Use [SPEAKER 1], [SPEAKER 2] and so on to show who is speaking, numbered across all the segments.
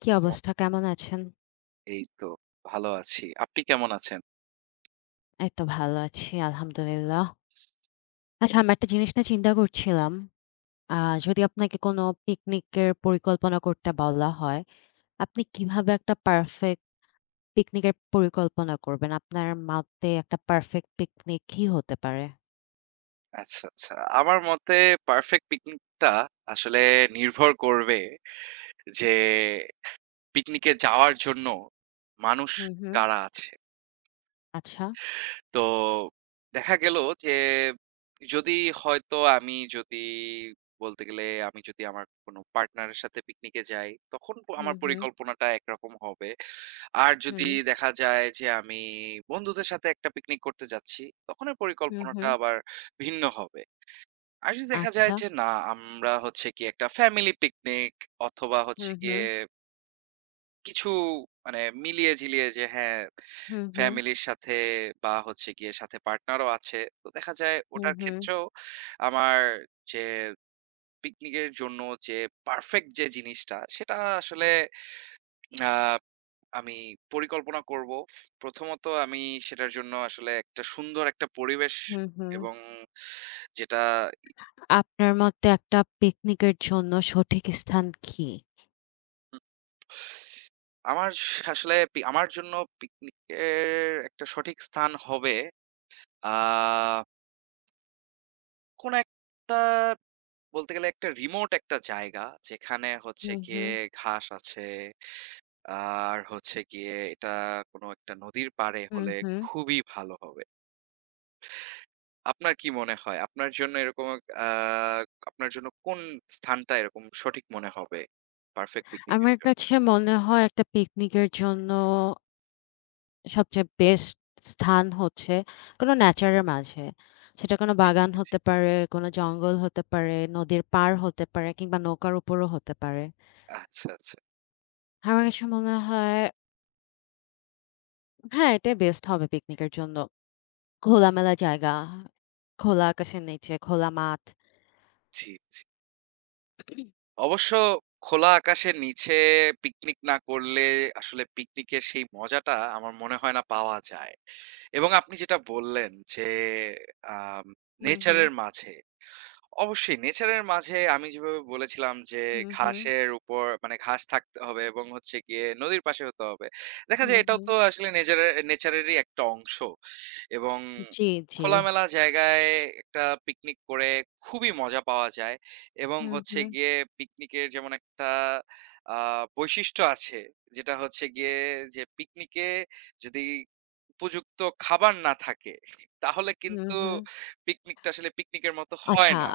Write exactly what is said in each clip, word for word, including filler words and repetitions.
[SPEAKER 1] কি অবস্থা? কেমন আছেন?
[SPEAKER 2] এই তো ভালো আছি। আপনি কেমন আছেন?
[SPEAKER 1] এই তো ভালো আছি আলহামদুলিল্লাহ। আচ্ছা আমি একটা জিনিস নিয়ে চিন্তা করছিলাম। আ যদি আপনাকে কোনো পিকনিকের পরিকল্পনা করতে বলা হয়, আপনি কিভাবে একটা পারফেক্ট পিকনিকের পরিকল্পনা করবেন? আপনার মতে একটা পারফেক্ট পিকনিক কি হতে পারে?
[SPEAKER 2] আচ্ছা, আচ্ছা। আমার মতে পারফেক্ট পিকনিকটা আসলে নির্ভর করবে যে পিকনিকে যাওয়ার জন্য মানুষ
[SPEAKER 1] হুম, হুম।
[SPEAKER 2] কারা আছে।
[SPEAKER 1] আচ্ছা।
[SPEAKER 2] তো দেখা গেল যে যদি হয়তো আমি যদি বলতে গেলে আমি যদি আমার কোনো পার্টনারের সাথে পিকনিকে যাই, তখন প
[SPEAKER 1] হুম,
[SPEAKER 2] আমার
[SPEAKER 1] হুম,
[SPEAKER 2] পরিকল্পনাটা একরকম হবে। আর যদি
[SPEAKER 1] হুম,
[SPEAKER 2] দেখা যায় যে আমি বন্ধুদের সাথে একটা পিকনিক করতে যাচ্ছি, তখনের
[SPEAKER 1] হুম,
[SPEAKER 2] পরিকল্পনাটা
[SPEAKER 1] হুম।
[SPEAKER 2] আবার ভিন্ন হবে। আর যদি দেখা যায়
[SPEAKER 1] আচ্ছা।
[SPEAKER 2] যে না, আমরা হচ্ছে গিয়ে একটা ফ্যামিলি পিকনিক অথবা হচ্ছে
[SPEAKER 1] হুম, হুম,
[SPEAKER 2] গিয়ে কিছু মানে মিলিয়ে-ঝিলিয়ে যে হ্যাঁ,
[SPEAKER 1] হুম, হুম,
[SPEAKER 2] ফ্যামিলির সাথে বা হচ্ছে গিয়ে সাথে পার্টনারও আছে। তো দেখা যায়
[SPEAKER 1] হুম,
[SPEAKER 2] ওটার
[SPEAKER 1] হুম,
[SPEAKER 2] ক্ষেত্রেও আমার যে পিকনিকের জন্য যে পারফেক্ট যে জিনিসটা, সেটা আসলে আ আমি পরিকল্পনা করব। প্রথমত আমি সেটার জন্য আসলে একটা সুন্দর একটা পরিবেশ
[SPEAKER 1] হুম, হুম।
[SPEAKER 2] এবং যেটা
[SPEAKER 1] আপনার মতে একটা পিকনিকের জন্য সঠিক স্থান কি?
[SPEAKER 2] উম আমার আসলে পি আমার জন্য পিকনিকের একটা সঠিক স্থান হবে আ কোন একটা বলতে গেলে একটা রিমোট একটা জায়গা যেখানে হচ্ছে
[SPEAKER 1] হুম,
[SPEAKER 2] গিয়ে
[SPEAKER 1] হুম,
[SPEAKER 2] ঘাস আছে। আর হচ্ছে গিয়ে এটা কোন একটা নদীর পাড়ে
[SPEAKER 1] হুম,
[SPEAKER 2] হলে
[SPEAKER 1] হুম।
[SPEAKER 2] খুবই ভালো হবে। আপনার কি মনে হয়? আপনার জন্য এরকম আ আপনার জন্য কোন স্থানটা এরকম সঠিক মনে হবে? পারফেক্ট পিকনিক এর
[SPEAKER 1] আমার
[SPEAKER 2] জন্য?
[SPEAKER 1] কাছে মনে হয় একটা পিকনিকের জন্য সবচেয়ে বেস্ট স্থান হচ্ছে কোনো নেচারের মাঝে। সেটা কোনো
[SPEAKER 2] জি,
[SPEAKER 1] বাগান
[SPEAKER 2] জি।
[SPEAKER 1] হতে পারে, কোনো জঙ্গল হতে পারে, নদীর পাড় হতে পারে কিংবা নৌকার উপরও হতে পারে।
[SPEAKER 2] আচ্ছা, আচ্ছা।
[SPEAKER 1] আমার কাছে মনে হয় হ্যাঁ, এটাই বেস্ট হবে পিকনিকের জন্য। খোলামেলা জায়গা, খোলা আকাশের নিচে, খোলা মাঠ।
[SPEAKER 2] জি, জি। অবশ্য খোলা আকাশের নিচে পিকনিক না করলে আসলে পিকনিকের সেই মজাটা আমার মনে হয় না পাওয়া যায়। এবং আপনি যেটা বললেন যে আম
[SPEAKER 1] হুম,
[SPEAKER 2] নেচার
[SPEAKER 1] হুম,
[SPEAKER 2] এর মাঝে অবশ্যই নেচারের মাঝে আমি যেভাবে বলেছিলাম যে
[SPEAKER 1] হুম, হুম,
[SPEAKER 2] ঘাসের উপর মানে ঘাস থাকতে হবে এবং হচ্ছে গিয়ে নদীর পাশে হতে হবে। দেখা
[SPEAKER 1] হুম,
[SPEAKER 2] যায় এটাও
[SPEAKER 1] হুম।
[SPEAKER 2] তো আসলে নেচারের নেচারেরই একটা অংশ এবং
[SPEAKER 1] জি, জি।
[SPEAKER 2] খোলামেলা জায়গায় একটা পিকনিক করে খুবই মজা পাওয়া যায় এবং
[SPEAKER 1] হুম,
[SPEAKER 2] হচ্ছে
[SPEAKER 1] হুম,
[SPEAKER 2] গিয়ে পিকনিকের যেমন একটা আহ বৈশিষ্ট্য আছে যেটা হচ্ছে গিয়ে যে পিকনিকে যদি উপযুক্ত খাবার না থাকে তাহলে
[SPEAKER 1] হুম,
[SPEAKER 2] কিন্তু
[SPEAKER 1] হুম।
[SPEAKER 2] পিকনিকটা আসলে পিকনিকের মতো হয়
[SPEAKER 1] আচ্ছা,
[SPEAKER 2] না।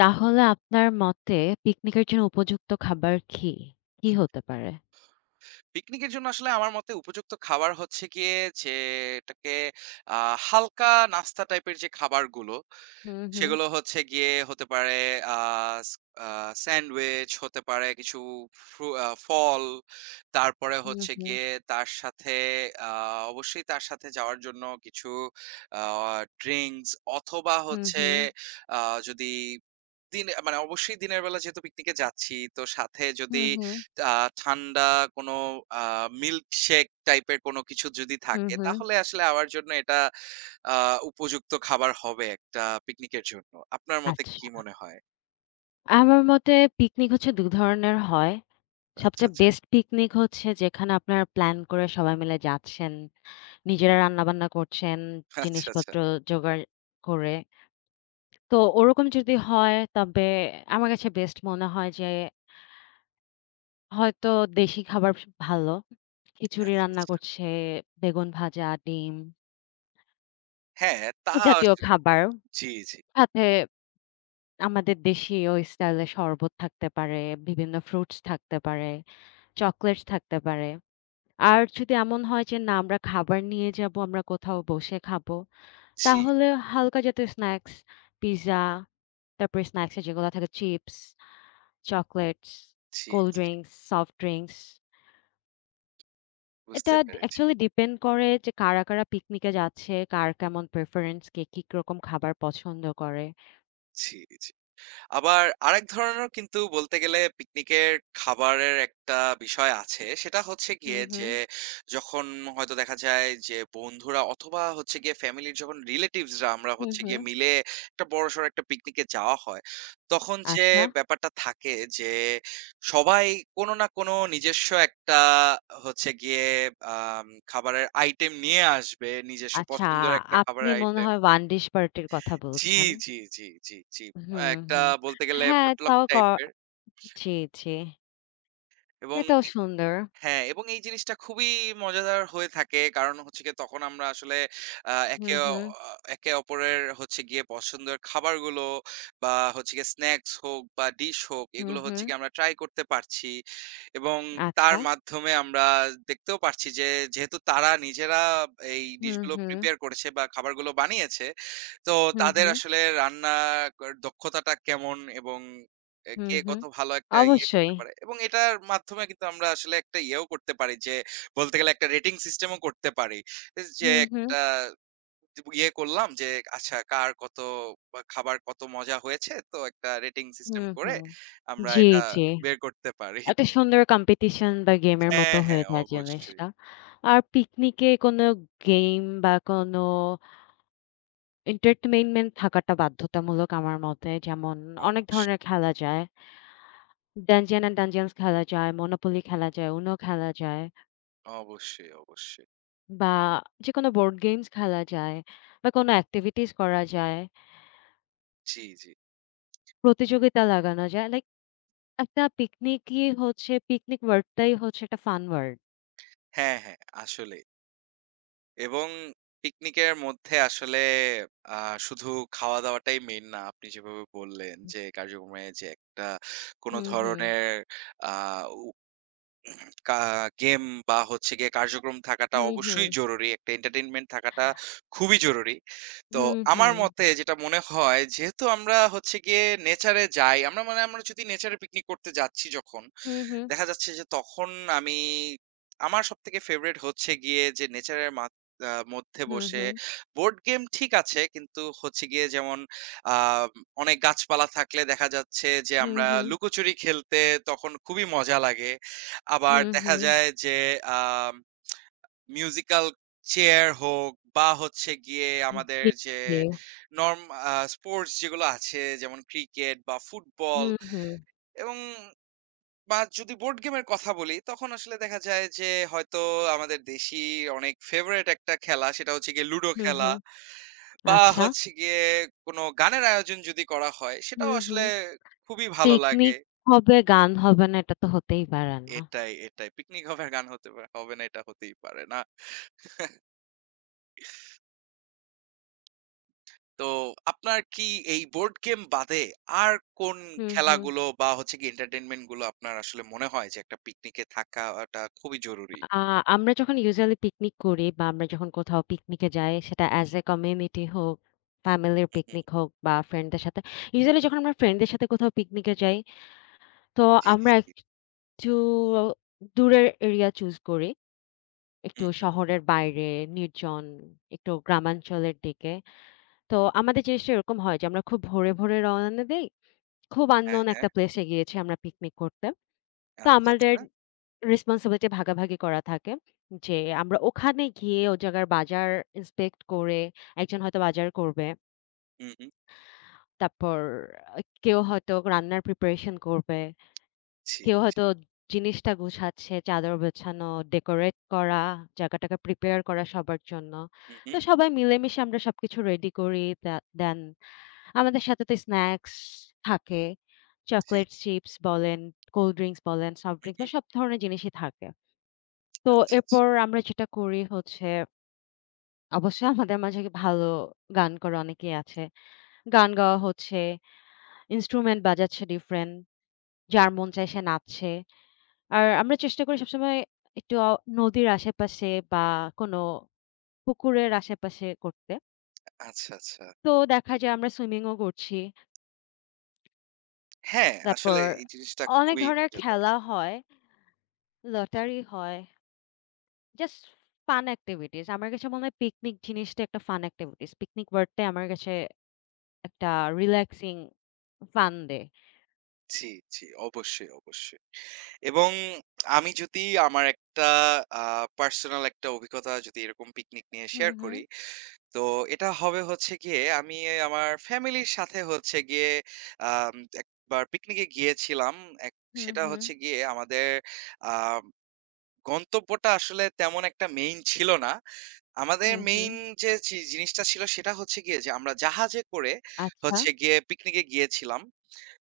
[SPEAKER 1] তাহলে আপনার মতে পিকনিকের জন্য উপযুক্ত খাবার কি? কি হতে পারে?
[SPEAKER 2] পিকনিকের জন্য আসলে আমার মতে উপযুক্ত খাবার হচ্ছে গিয়ে যে এটাকে আহ, হালকা নাস্তা টাইপের যে খাবারগুলো
[SPEAKER 1] হুম, হুম,
[SPEAKER 2] সেগুলো হচ্ছে গিয়ে হতে পারে আহ, স- আহ, স্যান্ডউইচ হতে পারে কিছু ফ্রু- আহ, ফল তারপরে
[SPEAKER 1] হুম,
[SPEAKER 2] হচ্ছে
[SPEAKER 1] হুম,
[SPEAKER 2] গিয়ে তার সাথে আহ, অবশ্যই তার সাথে যাওয়ার জন্য কিছু ড্রিঙ্কস অথবা
[SPEAKER 1] হুম,
[SPEAKER 2] হচ্ছে
[SPEAKER 1] হুম,
[SPEAKER 2] আহ, যদি দিন মানে অবশ্যই দিনের বেলা যেহেতু পিকনিকে যাচ্ছি, তো সাথে
[SPEAKER 1] হুম,
[SPEAKER 2] যদি
[SPEAKER 1] হুম,
[SPEAKER 2] আ ঠান্ডা কোনো আ মিল্ক শেক টাইপের কোনো কিছু যদি
[SPEAKER 1] হুম,
[SPEAKER 2] থাকে,
[SPEAKER 1] হুম।
[SPEAKER 2] তাহলে আসলে আমার জন্য এটা আ উপযুক্ত খাবার হবে একটা পিকনিকের জন্য। আপনার মতে
[SPEAKER 1] আচ্ছা।
[SPEAKER 2] কি মনে হয়?
[SPEAKER 1] আমার মতে পিকনিক হচ্ছে দুই ধরনের হয়।
[SPEAKER 2] আচ্ছা,
[SPEAKER 1] সবচেয়ে
[SPEAKER 2] আচ্ছা,
[SPEAKER 1] বেস্ট পিকনিক হচ্ছে যেখানে আপনারা প্ল্যান করে সবাই মিলে যাচ্ছেন। নিজেরা রান্নাবান্না করছেন,
[SPEAKER 2] আচ্ছা, আচ্ছা,
[SPEAKER 1] জিনিসপত্র জোগাড় করে। তো ওরকম যদি হয় তবে আমার কাছে বেস্ট মনে হয় যে হয়তো দেশি খাবার স ভালো। খিচুড়ি
[SPEAKER 2] আচ্ছা,
[SPEAKER 1] রান্না
[SPEAKER 2] আচ্ছা।
[SPEAKER 1] করছে, বেগুন ভাজা, ডিম
[SPEAKER 2] হ্যাঁ, তা
[SPEAKER 1] এ জাতীয়
[SPEAKER 2] আস-
[SPEAKER 1] খাবার।
[SPEAKER 2] জি, জি,
[SPEAKER 1] সাথে আমাদের দেশীয় স্টাইলে শরবত থাকতে পারে, বিভিন্ন ফ্রুটস থাকতে পারে, চকোলেটস থাকতে পারে। আর যদি এমন হয় যে না আমরা খাবার নিয়ে যাবো, আমরা কোথাও বসে খাবো,
[SPEAKER 2] জি,
[SPEAKER 1] তাহলে হালকা জাতীয় স্ন্যাক্স, পিজ্জা, তারপরে স্ন্যাক্স এ যেগুলো থাকে চিপস, চকোলেটস,
[SPEAKER 2] জি,
[SPEAKER 1] কোল্ড ড্রিংকস, সফট ড্রিংকস
[SPEAKER 2] বুঝতে
[SPEAKER 1] এটা ডি
[SPEAKER 2] পেরেছি।
[SPEAKER 1] অ্যাকচুয়ালি ডিপেন্ড করে যে কারা, কারা পিকনিকে যাচ্ছে, কার কেমন প্রেফারেন্স, কে কি রকম খাবার পছন্দ করে।
[SPEAKER 2] জি। আবার আরেক ধরনেরও কিন্তু বলতে গেলে পিকনিকের খাবারের একটা বিষয় আছে। সেটা হচ্ছে গিয়ে
[SPEAKER 1] হুম,
[SPEAKER 2] যে
[SPEAKER 1] হুম।
[SPEAKER 2] যখন হয়তো দেখা যায় যে বন্ধুরা অথবা হচ্ছে গিয়ে ফ্যামিলির যখন relatives রা আমরা
[SPEAKER 1] হুম,
[SPEAKER 2] হচ্ছে
[SPEAKER 1] হুম।
[SPEAKER 2] গিয়ে মিলে একটা বড়সড় একটা পিকনিকে যাওয়া হয়। তখন যে
[SPEAKER 1] আচ্ছা,
[SPEAKER 2] ব্যাপারটা থাকে যে সবাই কোনো না কোনো নিজস্ব একটা হচ্ছে গিয়ে আম খাবারের আইটেম নিয়ে আসবে। নিজস্ব
[SPEAKER 1] আচ্ছা,
[SPEAKER 2] পছন্দের একটা
[SPEAKER 1] আপনি
[SPEAKER 2] খাবারের
[SPEAKER 1] মনে
[SPEAKER 2] আইটেম।
[SPEAKER 1] হয় ওয়ান ডিশ পার্টির কথা
[SPEAKER 2] জি,
[SPEAKER 1] বলছেন।
[SPEAKER 2] জি, জি, জি, জি।
[SPEAKER 1] হুম,
[SPEAKER 2] একটা
[SPEAKER 1] হুম।
[SPEAKER 2] বলতে গেলে
[SPEAKER 1] হ্যাঁ,
[SPEAKER 2] পটলক
[SPEAKER 1] তাও ক
[SPEAKER 2] টাইপের
[SPEAKER 1] জি, জি।
[SPEAKER 2] এবং
[SPEAKER 1] এটাও সুন্দর।
[SPEAKER 2] হ্যাঁ, এবং এই জিনিসটা খুবই মজাদার হয়ে থাকে। কারণ হচ্ছে গিয়ে তখন আমরা আসলে আ
[SPEAKER 1] হুম,
[SPEAKER 2] একে অ
[SPEAKER 1] হুম।
[SPEAKER 2] একে অপরের হচ্ছে গিয়ে পছন্দের খাবারগুলো বা হচ্ছে গিয়ে স্ন্যাকস হোক বা ডিশ হোক
[SPEAKER 1] হুম,
[SPEAKER 2] এগুলো হচ্ছে
[SPEAKER 1] হুম।
[SPEAKER 2] গিয়ে আমরা ট্রাই করতে পারছি। এবং তার
[SPEAKER 1] আচ্ছা।
[SPEAKER 2] মাধ্যমে আমরা দেখতেও পারছি যে যেহেতু তারা নিজেরা এই
[SPEAKER 1] হুম,
[SPEAKER 2] ডিশগুলো
[SPEAKER 1] হুম।
[SPEAKER 2] প্রিপেয়ার করেছে বা খাবারগুলো বানিয়েছে, তো
[SPEAKER 1] হুম,
[SPEAKER 2] তাদের
[SPEAKER 1] হুম।
[SPEAKER 2] আসলে রান্না কর দক্ষতাটা কেমন এবং এ
[SPEAKER 1] হুম,
[SPEAKER 2] কে
[SPEAKER 1] হুম।
[SPEAKER 2] কত ভালো একটা ইয়ে
[SPEAKER 1] অবশ্যই।
[SPEAKER 2] করতে পারে এবং এটার মাধ্যমে কিন্তু আমরা আসলে একটা ইয়েও করতে পারি যে বলতে গেলে একটা রেটিং সিস্টেমও করতে পারি। যে
[SPEAKER 1] হুম, হুম।
[SPEAKER 2] একটা ইয়ে করলাম যে আচ্ছা কার কত বা খাবার কত মজা হয়েছে তো একটা রেটিং সিস্টেম
[SPEAKER 1] হুম,
[SPEAKER 2] করে
[SPEAKER 1] হুম।
[SPEAKER 2] আমরা
[SPEAKER 1] জি,
[SPEAKER 2] এটা
[SPEAKER 1] জি।
[SPEAKER 2] বের করতে পারি।
[SPEAKER 1] একটা সুন্দর কম্পিটিশন বা গেমের মতো
[SPEAKER 2] হ্যাঁ, হ্যাঁ,
[SPEAKER 1] হয়ে যায়
[SPEAKER 2] অবশ্যই,
[SPEAKER 1] জিনিসটা। আর পিকনিকে কোনো গেম বা কোনো এন্টারটেইনমেন্ট থাকাটা বাধ্যতামূলক আমার মতে। যেমন অনেক
[SPEAKER 2] অবশ্যই,
[SPEAKER 1] ধরনের খেলা যায়। Dungeons and Dungeons খেলা যায়, Monopoly খেলা যায়, UNO খেলা যায়
[SPEAKER 2] অবশ্যই, অবশ্যই।
[SPEAKER 1] বা যেকোনো বোর্ড গেমস খেলা যায় বা কোনো এক্টিভিটিস করা যায়,
[SPEAKER 2] জি, জি।
[SPEAKER 1] প্রতিযোগিতা লাগানো যায়। লাইক একটা পিকনিকই হচ্ছে পিকনিক ওয়ার্ডটাই হচ্ছে একটা ফান ওয়ার্ড।
[SPEAKER 2] হ্যাঁ, হ্যাঁ, আসলেই। এবং পিকনিকের মধ্যে আসলে আ শুধু খাওয়া-দাওয়াটাই মেইন না। আপনি যেভাবে বললেন যে, কার্যক্রমে যে একটা কোন
[SPEAKER 1] হুম, হুম।
[SPEAKER 2] ধরনের আ উ কা গেম বা হচ্ছে গিয়ে কার্যক্রম থাকাটা
[SPEAKER 1] হুম, হুম।
[SPEAKER 2] অবশ্যই জরুরি। একটা এন্টারটেইনমেন্ট থাকাটা খুবই জরুরি। তো
[SPEAKER 1] হুম,
[SPEAKER 2] আমার
[SPEAKER 1] হুম।
[SPEAKER 2] মতে যেটা মনে হয়, যেহেতু আমরা হচ্ছে গিয়ে নেচারে যাই, আমরা মানে আমরা যদি নেচারে পিকনিক করতে যাচ্ছি যখন
[SPEAKER 1] হুম, হুম।
[SPEAKER 2] দেখা যাচ্ছে যে তখন আমি আমার সবথেকে ফেভারিট হচ্ছে গিয়ে যে নেচারের মা আ মধ্যে
[SPEAKER 1] হুম,
[SPEAKER 2] বসে
[SPEAKER 1] হুম।
[SPEAKER 2] বোর্ড গেম ঠিক আছে কিন্তু হচ্ছে গিয়ে যেমন আ অনেক গাছপালা থাকলে দেখা যাচ্ছে যে
[SPEAKER 1] হুম,
[SPEAKER 2] আমরা
[SPEAKER 1] হুম।
[SPEAKER 2] লুকোচুরি খেলতে তখন খুবই মজা লাগে। আবার
[SPEAKER 1] হুম,
[SPEAKER 2] দেখা
[SPEAKER 1] হুম।
[SPEAKER 2] যায় যে আ মিউজিক্যাল চেয়ার হোক বা হচ্ছে গিয়ে
[SPEAKER 1] হুম,
[SPEAKER 2] আমাদের
[SPEAKER 1] জি,
[SPEAKER 2] যে
[SPEAKER 1] জি।
[SPEAKER 2] নরম আ স্পোর্টস যেগুলো আছে যেমন ক্রিকেট বা ফুটবল
[SPEAKER 1] হুম, হুম।
[SPEAKER 2] এবং বা যদি বোর্ড গেমের কথা বলি, তখন আসলে দেখা যায় যে হয়তো আমাদের দেশী অনেক ফেভারাইট একটা খেলা সেটা হচ্ছে গিয়ে লুডো
[SPEAKER 1] হুম,
[SPEAKER 2] খেলা
[SPEAKER 1] হুম।
[SPEAKER 2] বা
[SPEAKER 1] আচ্ছা।
[SPEAKER 2] হচ্ছে গিয়ে কোন গানের আয়োজন যদি করা হয় সেটাও
[SPEAKER 1] হুম,
[SPEAKER 2] আসলে
[SPEAKER 1] হুম।
[SPEAKER 2] খুবই ভালো লাগে।
[SPEAKER 1] পিকনিক হবে, গান হবে না এটা তো হতেই পারে না।
[SPEAKER 2] এটাই, এটাই। পিকনিক হবে আর গান হতে পারে হবে না এটা হতেই পারে না। তো আপনার কি এই বোর্ড গেম বাদে আর কোন
[SPEAKER 1] হুম, হুম।
[SPEAKER 2] খেলাগুলো বা হচ্ছে গিয়ে এন্টারটেইনমেন্ট গুলো আপনার আসলে মনে হয় যে একটা পিকনিকে থাকাটা খুবই জরুরি?
[SPEAKER 1] আ আমরা যখন ইউজুয়ালি পিকনিক করি বা আমরা যখন কোথাও পিকনিকে যাই সেটা অ্যাজ এ কমিউনিটি হোক, ফ্যামিলির
[SPEAKER 2] হুম, হুম।
[SPEAKER 1] পিকনিক হোক বা ফ্রেন্ডদের সাথে। ইউজুয়ালি যখন আমরা ফ্রেন্ডদের সাথে কোথাও পিকনিকে যাই, তো
[SPEAKER 2] জি, জি।
[SPEAKER 1] আমরা একটু দূরের এরিয়া চুজ করি। একটু
[SPEAKER 2] হুম, হুম।
[SPEAKER 1] শহরের বাইরে, নির্জন, একটু গ্রামাঞ্চলের দিকে। তো আমাদের জিনিসটা এরকম হয় যে আমরা খুব ভোরে, ভোরে রওনা দেই। খুব
[SPEAKER 2] হ্যাঁ,
[SPEAKER 1] unknown
[SPEAKER 2] হ্যাঁ।
[SPEAKER 1] একটা প্লেসে গিয়েছি আমরা পিকনিক করতে। তো
[SPEAKER 2] আচ্ছা,
[SPEAKER 1] আমাদের
[SPEAKER 2] আচ্ছা।
[SPEAKER 1] রেসপনসিবিলিটি ভাগাভাগি করা থাকে। যে আমরা ওখানে গিয়ে ও জায়গার বাজার ইন্সপেক্ট করে, একজন হয়তো বাজার করবে।
[SPEAKER 2] হুম, হুম।
[SPEAKER 1] তারপর আ কেউ হয়তো রান্নার প্রিপারেশন করবে।
[SPEAKER 2] জি।
[SPEAKER 1] কেউ হয়তো জিনিসটা গুছাচ্ছে, চাদর বিছানো, ডেকোরেট করা, জায়গাটাকে প্রিপেয়ার করা সবার জন্য।
[SPEAKER 2] হু, হু।
[SPEAKER 1] তো সবাই মিলেমিশে আমরা সবকিছু রেডি করি, দা দেন আমাদের সাথে তো স্ন্যাকস থাকে।
[SPEAKER 2] জি।
[SPEAKER 1] চকোলেট চিপস বলেন, কোল্ড ড্রিংকস বলেন, সফট
[SPEAKER 2] হু,
[SPEAKER 1] ড্রিংকস
[SPEAKER 2] হু।
[SPEAKER 1] বা সব ধরনের জিনিসই থাকে। তো
[SPEAKER 2] আচ্ছা, আচ্ছা।
[SPEAKER 1] এরপর আমরা যেটা করি হচ্ছে অবশ্যই আমাদের মাঝে ভালো গান করা অনেকেই আছে। গান গাওয়া হচ্ছে, ইন্সট্রুমেন্ট বাজাচ্ছে ডিফারেন্ট। যার মন চায় সে নাচছে। আর আমরা চেষ্টা করি সবসময় একটু অ নদীর আশেপাশে বা কোনো পুকুরের আশেপাশে করতে।
[SPEAKER 2] আচ্ছা, আচ্ছা।
[SPEAKER 1] তো দেখা যায় আমরা সুইমিংও করছি।
[SPEAKER 2] হ্যাঁ, আসলে
[SPEAKER 1] তারপর
[SPEAKER 2] এই জিনিসটা
[SPEAKER 1] অনেক
[SPEAKER 2] খুবই
[SPEAKER 1] ধরনের
[SPEAKER 2] মজাদার।
[SPEAKER 1] খেলা হয়। লটারি হয়। Just fun activities. আমার কাছে মনে হয় পিকনিক জিনিসটা একটা ফান এক্টিভিটিস। পিকনিক ওয়ার্ডটাই আমার কাছে একটা রিল্যাক্সিং ফান দেয়।
[SPEAKER 2] জি, জি। অবশ্যই, অবশ্যই। এবং আমি যদি আমার একটা আ পার্সোনাল একটা অভিজ্ঞতা যদি এরকম পিকনিক নিয়ে
[SPEAKER 1] হুম,
[SPEAKER 2] শেয়ার
[SPEAKER 1] হুম,
[SPEAKER 2] করি, তো এটা হবে হচ্ছে গিয়ে আমি আমার ফ্যামিলির সাথে হচ্ছে গিয়ে আম একবার পিকনিকে গিয়েছিলাম। এক
[SPEAKER 1] হুম,
[SPEAKER 2] সেটা
[SPEAKER 1] হুম,
[SPEAKER 2] হচ্ছে গিয়ে আমাদের আ গন্তব্যটা আসলে তেমন একটা মেইন ছিল না। আমাদের
[SPEAKER 1] হুম, হুম।
[SPEAKER 2] মেইন যে জি জিনিসটা ছিল সেটা হচ্ছে গিয়ে যে আমরা জাহাজে করে
[SPEAKER 1] আচ্ছা,
[SPEAKER 2] হচ্ছে গিয়ে পিকনিকে গিয়েছিলাম।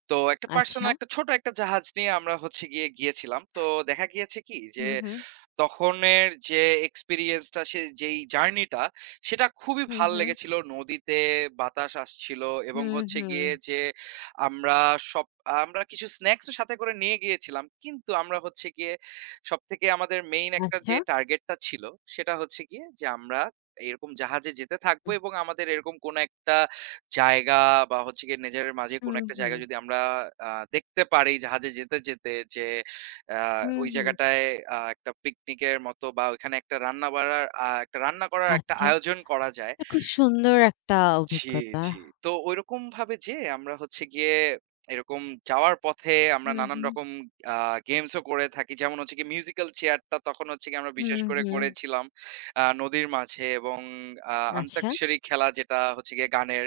[SPEAKER 2] তো একটা
[SPEAKER 1] আচ্ছা।
[SPEAKER 2] পার্সোনাল একটা ছোট একটা জাহাজ নিয়ে আমরা হচ্ছে গিয়ে গিয়েছিলাম। তো দেখা গিয়েছে কি যে
[SPEAKER 1] হুম, হুম,
[SPEAKER 2] তখনের যে এক্সপেরিয়েন্সটা সে যেই জার্নিটা সেটা খুবই
[SPEAKER 1] হুম,
[SPEAKER 2] ভাল
[SPEAKER 1] হুম,
[SPEAKER 2] লেগেছিল। নদীতে বাতাস আসছিল এবং
[SPEAKER 1] হুম,
[SPEAKER 2] হচ্ছে
[SPEAKER 1] হুম।
[SPEAKER 2] গিয়ে যে আমরা সব আমরা কিছু স্ন্যাকস ও সাথে করে নিয়ে গিয়েছিলাম। কিন্তু আমরা হচ্ছে গিয়ে সবথেকে আমাদের মেইন একটা যে
[SPEAKER 1] আচ্ছা।
[SPEAKER 2] টার্গেটটা ছিল সেটা হচ্ছে গিয়ে যে আমরা এরকম জাহাজে যেতে থাকবো
[SPEAKER 1] উহ।
[SPEAKER 2] এবং আমাদের এরকম কোনো একটা জায়গা বা হচ্ছে গিয়ে নেচারের মাঝে কোনো
[SPEAKER 1] হুম,
[SPEAKER 2] একটা
[SPEAKER 1] হুম,
[SPEAKER 2] জায়গা যদি আমরা আ দেখতে পারি জাহাজে যেতে, যেতে যে আ
[SPEAKER 1] হুম,
[SPEAKER 2] ওই
[SPEAKER 1] হুম।
[SPEAKER 2] জায়গাটায় আ একটা পিকনিকের মতো বা ওইখানে একটা রান্না বাড়ার আ একটা রান্না করার একটা
[SPEAKER 1] আচ্ছা।
[SPEAKER 2] আয়োজন করা যায়।
[SPEAKER 1] এটা খুব সুন্দর একটা
[SPEAKER 2] জি,
[SPEAKER 1] অভিজ্ঞতা।
[SPEAKER 2] জি। তো ঐরকমভাবে যেয়ে আমরা হচ্ছে গিয়ে এরকম যাওয়ার পথে আমরা
[SPEAKER 1] হুম,
[SPEAKER 2] নানান
[SPEAKER 1] হুম,
[SPEAKER 2] রকম আ গেমস ও করে থাকি। যেমন হচ্ছে গিয়ে মিউজিক্যাল চেয়ারটা তখন হচ্ছে গিয়ে আমরা বিশেষ
[SPEAKER 1] হুম,
[SPEAKER 2] করে
[SPEAKER 1] হুম।
[SPEAKER 2] করেছিলাম আ নদীর মাঝে এবং আ
[SPEAKER 1] আচ্ছা।
[SPEAKER 2] আন্তাক্ষরী খেলা যেটা হচ্ছে গিয়ে গানের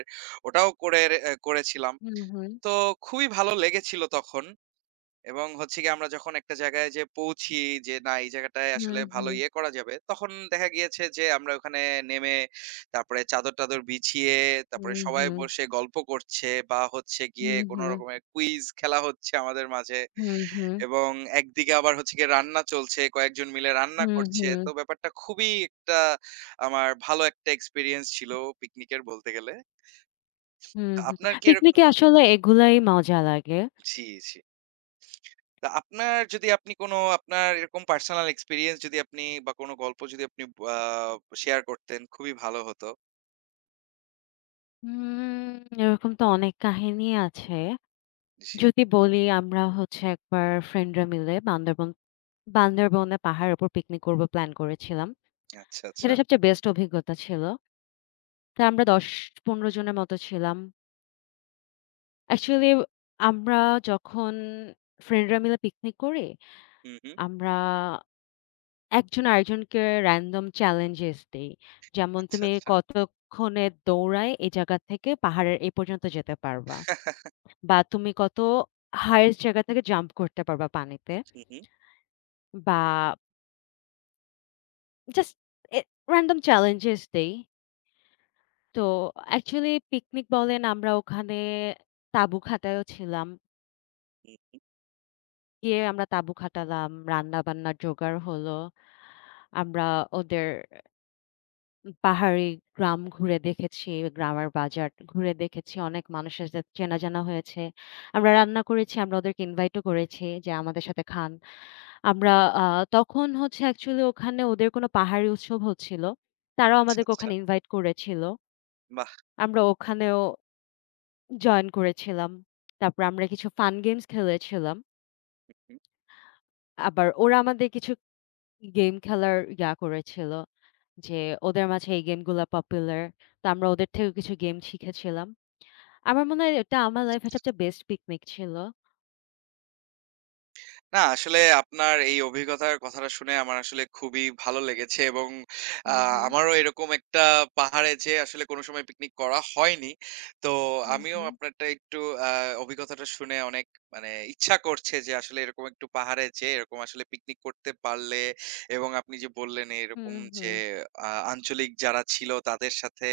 [SPEAKER 2] ওটাও করে এ করেছিলাম।
[SPEAKER 1] হুম, হুম,
[SPEAKER 2] তো খুবই ভালো লেগেছিল তখন। এবং হচ্ছে গিয়ে আমরা যখন একটা জায়গায় যে পৌঁছি যে না এই জায়গাটায় আসলে
[SPEAKER 1] হুম,
[SPEAKER 2] ভালো
[SPEAKER 1] হুম,
[SPEAKER 2] ইয়ে করা যাবে তখন দেখা গিয়েছে যে আমরা ওখানে নেমে তারপরে চাদর টাদর বিছিয়ে তারপরে
[SPEAKER 1] হুম,
[SPEAKER 2] সবাই
[SPEAKER 1] হুম,
[SPEAKER 2] বসে গল্প করছে বা হচ্ছে গিয়ে
[SPEAKER 1] হুম,
[SPEAKER 2] কোনো
[SPEAKER 1] হুম,
[SPEAKER 2] রকমের কুইজ খেলা হচ্ছে আমাদের মাঝে
[SPEAKER 1] হুম, হুম,
[SPEAKER 2] এবং একদিকে আবার হচ্ছে গিয়ে রান্না চলছে কয়েকজন মিলে রান্না
[SPEAKER 1] হুম,
[SPEAKER 2] করছে
[SPEAKER 1] হুম।
[SPEAKER 2] তো ব্যাপারটা খুবই একটা আমার ভালো একটা এক্সপিরিয়েন্স ছিল পিকনিকের বলতে গেলে
[SPEAKER 1] হুম, হুম।
[SPEAKER 2] আপনার কি এরকম
[SPEAKER 1] পিকনিকে আসলে এগুলাই মজা লাগে।
[SPEAKER 2] জি তা আপনার যদি আপনি কোনো আপনার এরকম পার্সোনাল এক্সপেরিয়েন্স যদি আপনি বা কোনো গল্প যদি আপনি আ শেয়ার করতেন খুবই ভালো হতো।
[SPEAKER 1] উম এরকম তো অনেক কাহিনী আছে।
[SPEAKER 2] জি।
[SPEAKER 1] যদি বলি আমরা হচ্ছে একবার ফ্রেন্ডরা মিলে বান্দরবন বান্দরবনে পাহাড়ের উপর পিকনিক করব প্ল্যান করেছিলাম।
[SPEAKER 2] আচ্ছা, আচ্ছা।
[SPEAKER 1] সেটা সবচেয়ে বেস্ট অভিজ্ঞতা ছিল। তো আমরা দশ থেকে পনেরো জনের মতো ছিলাম। অ্যাকচুয়ালি আমরা যখন ফ্রেন্ডরা মিলে পিকনিক করি,
[SPEAKER 2] হুম, হুম।
[SPEAKER 1] আমরা একজন আরেকজনকে র‍্যান্ডম চ্যালেঞ্জেস দেই। যেমন
[SPEAKER 2] আচ্ছা,
[SPEAKER 1] তুমি
[SPEAKER 2] আচ্ছা।
[SPEAKER 1] কতক্ষণে দৌড়ায় এই জায়গা থেকে পাহাড়ের এ পর্যন্ত যেতে পারবা। বা তুমি কত হাইয়েস্ট জায়গা থেকে জাম্প করতে পারবা পানিতে।
[SPEAKER 2] হুম, হুম।
[SPEAKER 1] বা জাস্ট এ র‍্যান্ডম চ্যালেঞ্জেস দেই। তো অ্যাকচুয়ালি পিকনিক বলেন আমরা ওখানে তাঁবু খাটায়ও ছিলাম।
[SPEAKER 2] হুম।
[SPEAKER 1] গিয়ে আমরা তাঁবু খাটালাম, রান্না-বান্নার জোগাড় হলো। আমরা ওদের পাহাড়ি গ্রাম ঘুরে দেখেছি, গ্রামের বাজার ঘুরে দেখেছি। অনেক মানুষের সাথে চেনা জানা হয়েছে। আমরা রান্না করেছি, আমরা ওদেরকে ইনভাইটও করেছি যে আমাদের সাথে খান। আমরা আ তখন হচ্ছে অ্যাকচুয়ালি ওখানে ওদের কোনো পাহাড়ি উৎসব হচ্ছিল। তারাও
[SPEAKER 2] আচ্ছা,
[SPEAKER 1] আমাদেরকে
[SPEAKER 2] আচ্ছা।
[SPEAKER 1] ওখানে ইনভাইট করেছিল।
[SPEAKER 2] বাহ!
[SPEAKER 1] আমরা ওখানেও জয়েন করেছিলাম। তারপর আমরা কিছু ফান গেমস খেলেছিলাম। আবার ওরা আমাদের কিছু গেম খেলার ইয়া করেছিল যে ওদের মাঝে এই গেমগুলা পপুলার। তো আমরা ওদের থেকেও কিছু গেম শিখেছিলাম। আমার মনে হয় এটা আমার লাইফ এর সবচেয়ে বেস্ট পিকনিক ছিল।
[SPEAKER 2] না, আসলে আপনার এই অভিজ্ঞতার কথাটা শুনে আমার আসলে খুবই ভালো লেগেছে এবং আ
[SPEAKER 1] হুম, হুম।
[SPEAKER 2] আমারও এরকম একটা পাহাড়ে যেয়ে আসলে কোনো সময় পিকনিক করা হয়নি। তো
[SPEAKER 1] হুম,
[SPEAKER 2] আমিও
[SPEAKER 1] হুম।
[SPEAKER 2] আপনারটা একটু আ অভিজ্ঞতাটা শুনে অনেক মানে ইচ্ছা করছে যে আসলে এরকম একটু পাহাড়ে যেয়ে এরকম আসলে পিকনিক করতে পারলে এবং আপনি যে বললেন এরকম
[SPEAKER 1] হুম,
[SPEAKER 2] যে
[SPEAKER 1] হুম।
[SPEAKER 2] আ আঞ্চলিক যারা ছিল তাদের সাথে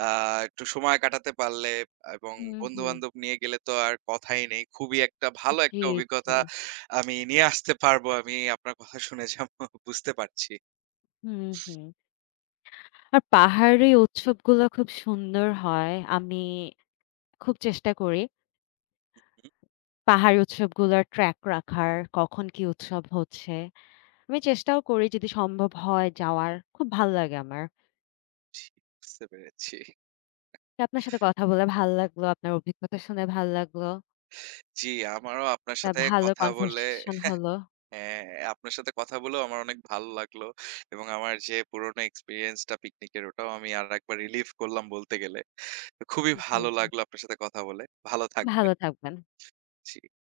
[SPEAKER 2] আ একটু সময় কাটাতে পারলে এবং
[SPEAKER 1] হুম, হুম।
[SPEAKER 2] বন্ধু-বান্ধব নিয়ে গেলে তো আর কথাই নেই। খুবই একটা ভালো
[SPEAKER 1] জি,
[SPEAKER 2] একটা
[SPEAKER 1] জি।
[SPEAKER 2] অভিজ্ঞতা আমি নিয়ে আসতে পারবো। আমি আপনার কথা শুনে যা বুঝতে পারছি।
[SPEAKER 1] হুম, হুম। আর পাহাড়ি উৎসবগুলো খুব সুন্দর হয়। আমি খুব চেষ্টা করি
[SPEAKER 2] হুম,
[SPEAKER 1] পাহাড়ি উৎসবগুলোর ট্র্যাক রাখার, কখন কি উৎসব হচ্ছে। আমি চেষ্টাও করি যদি সম্ভব হয় যাওয়ার। খুব ভাল লাগে আমার।
[SPEAKER 2] জি, বুঝতে পেরেছি।
[SPEAKER 1] তো আপনার সাথে কথা বলে ভাল লাগলো। আপনার অভিজ্ঞতা শুনে ভাল লাগলো।
[SPEAKER 2] জি, আমারও আপনার
[SPEAKER 1] একটা
[SPEAKER 2] সাথে
[SPEAKER 1] ভালো
[SPEAKER 2] কথা বলে
[SPEAKER 1] কনভারসেশন হলো।
[SPEAKER 2] হ্যাঁ, আপনার সাথে কথা বলেও আমার অনেক ভালো লাগলো। এবং আমার যে পুরনো এক্সপেরিয়েন্স টা পিকনিকের ওটাও আমি আরেকবার রিলিভ করলাম বলতে গেলে। তো খুবই
[SPEAKER 1] জি,
[SPEAKER 2] ভালো
[SPEAKER 1] জি।
[SPEAKER 2] লাগলো আপনার সাথে কথা বলে। ভালো থাকবেন।
[SPEAKER 1] ভালো থাকবেন।
[SPEAKER 2] জি।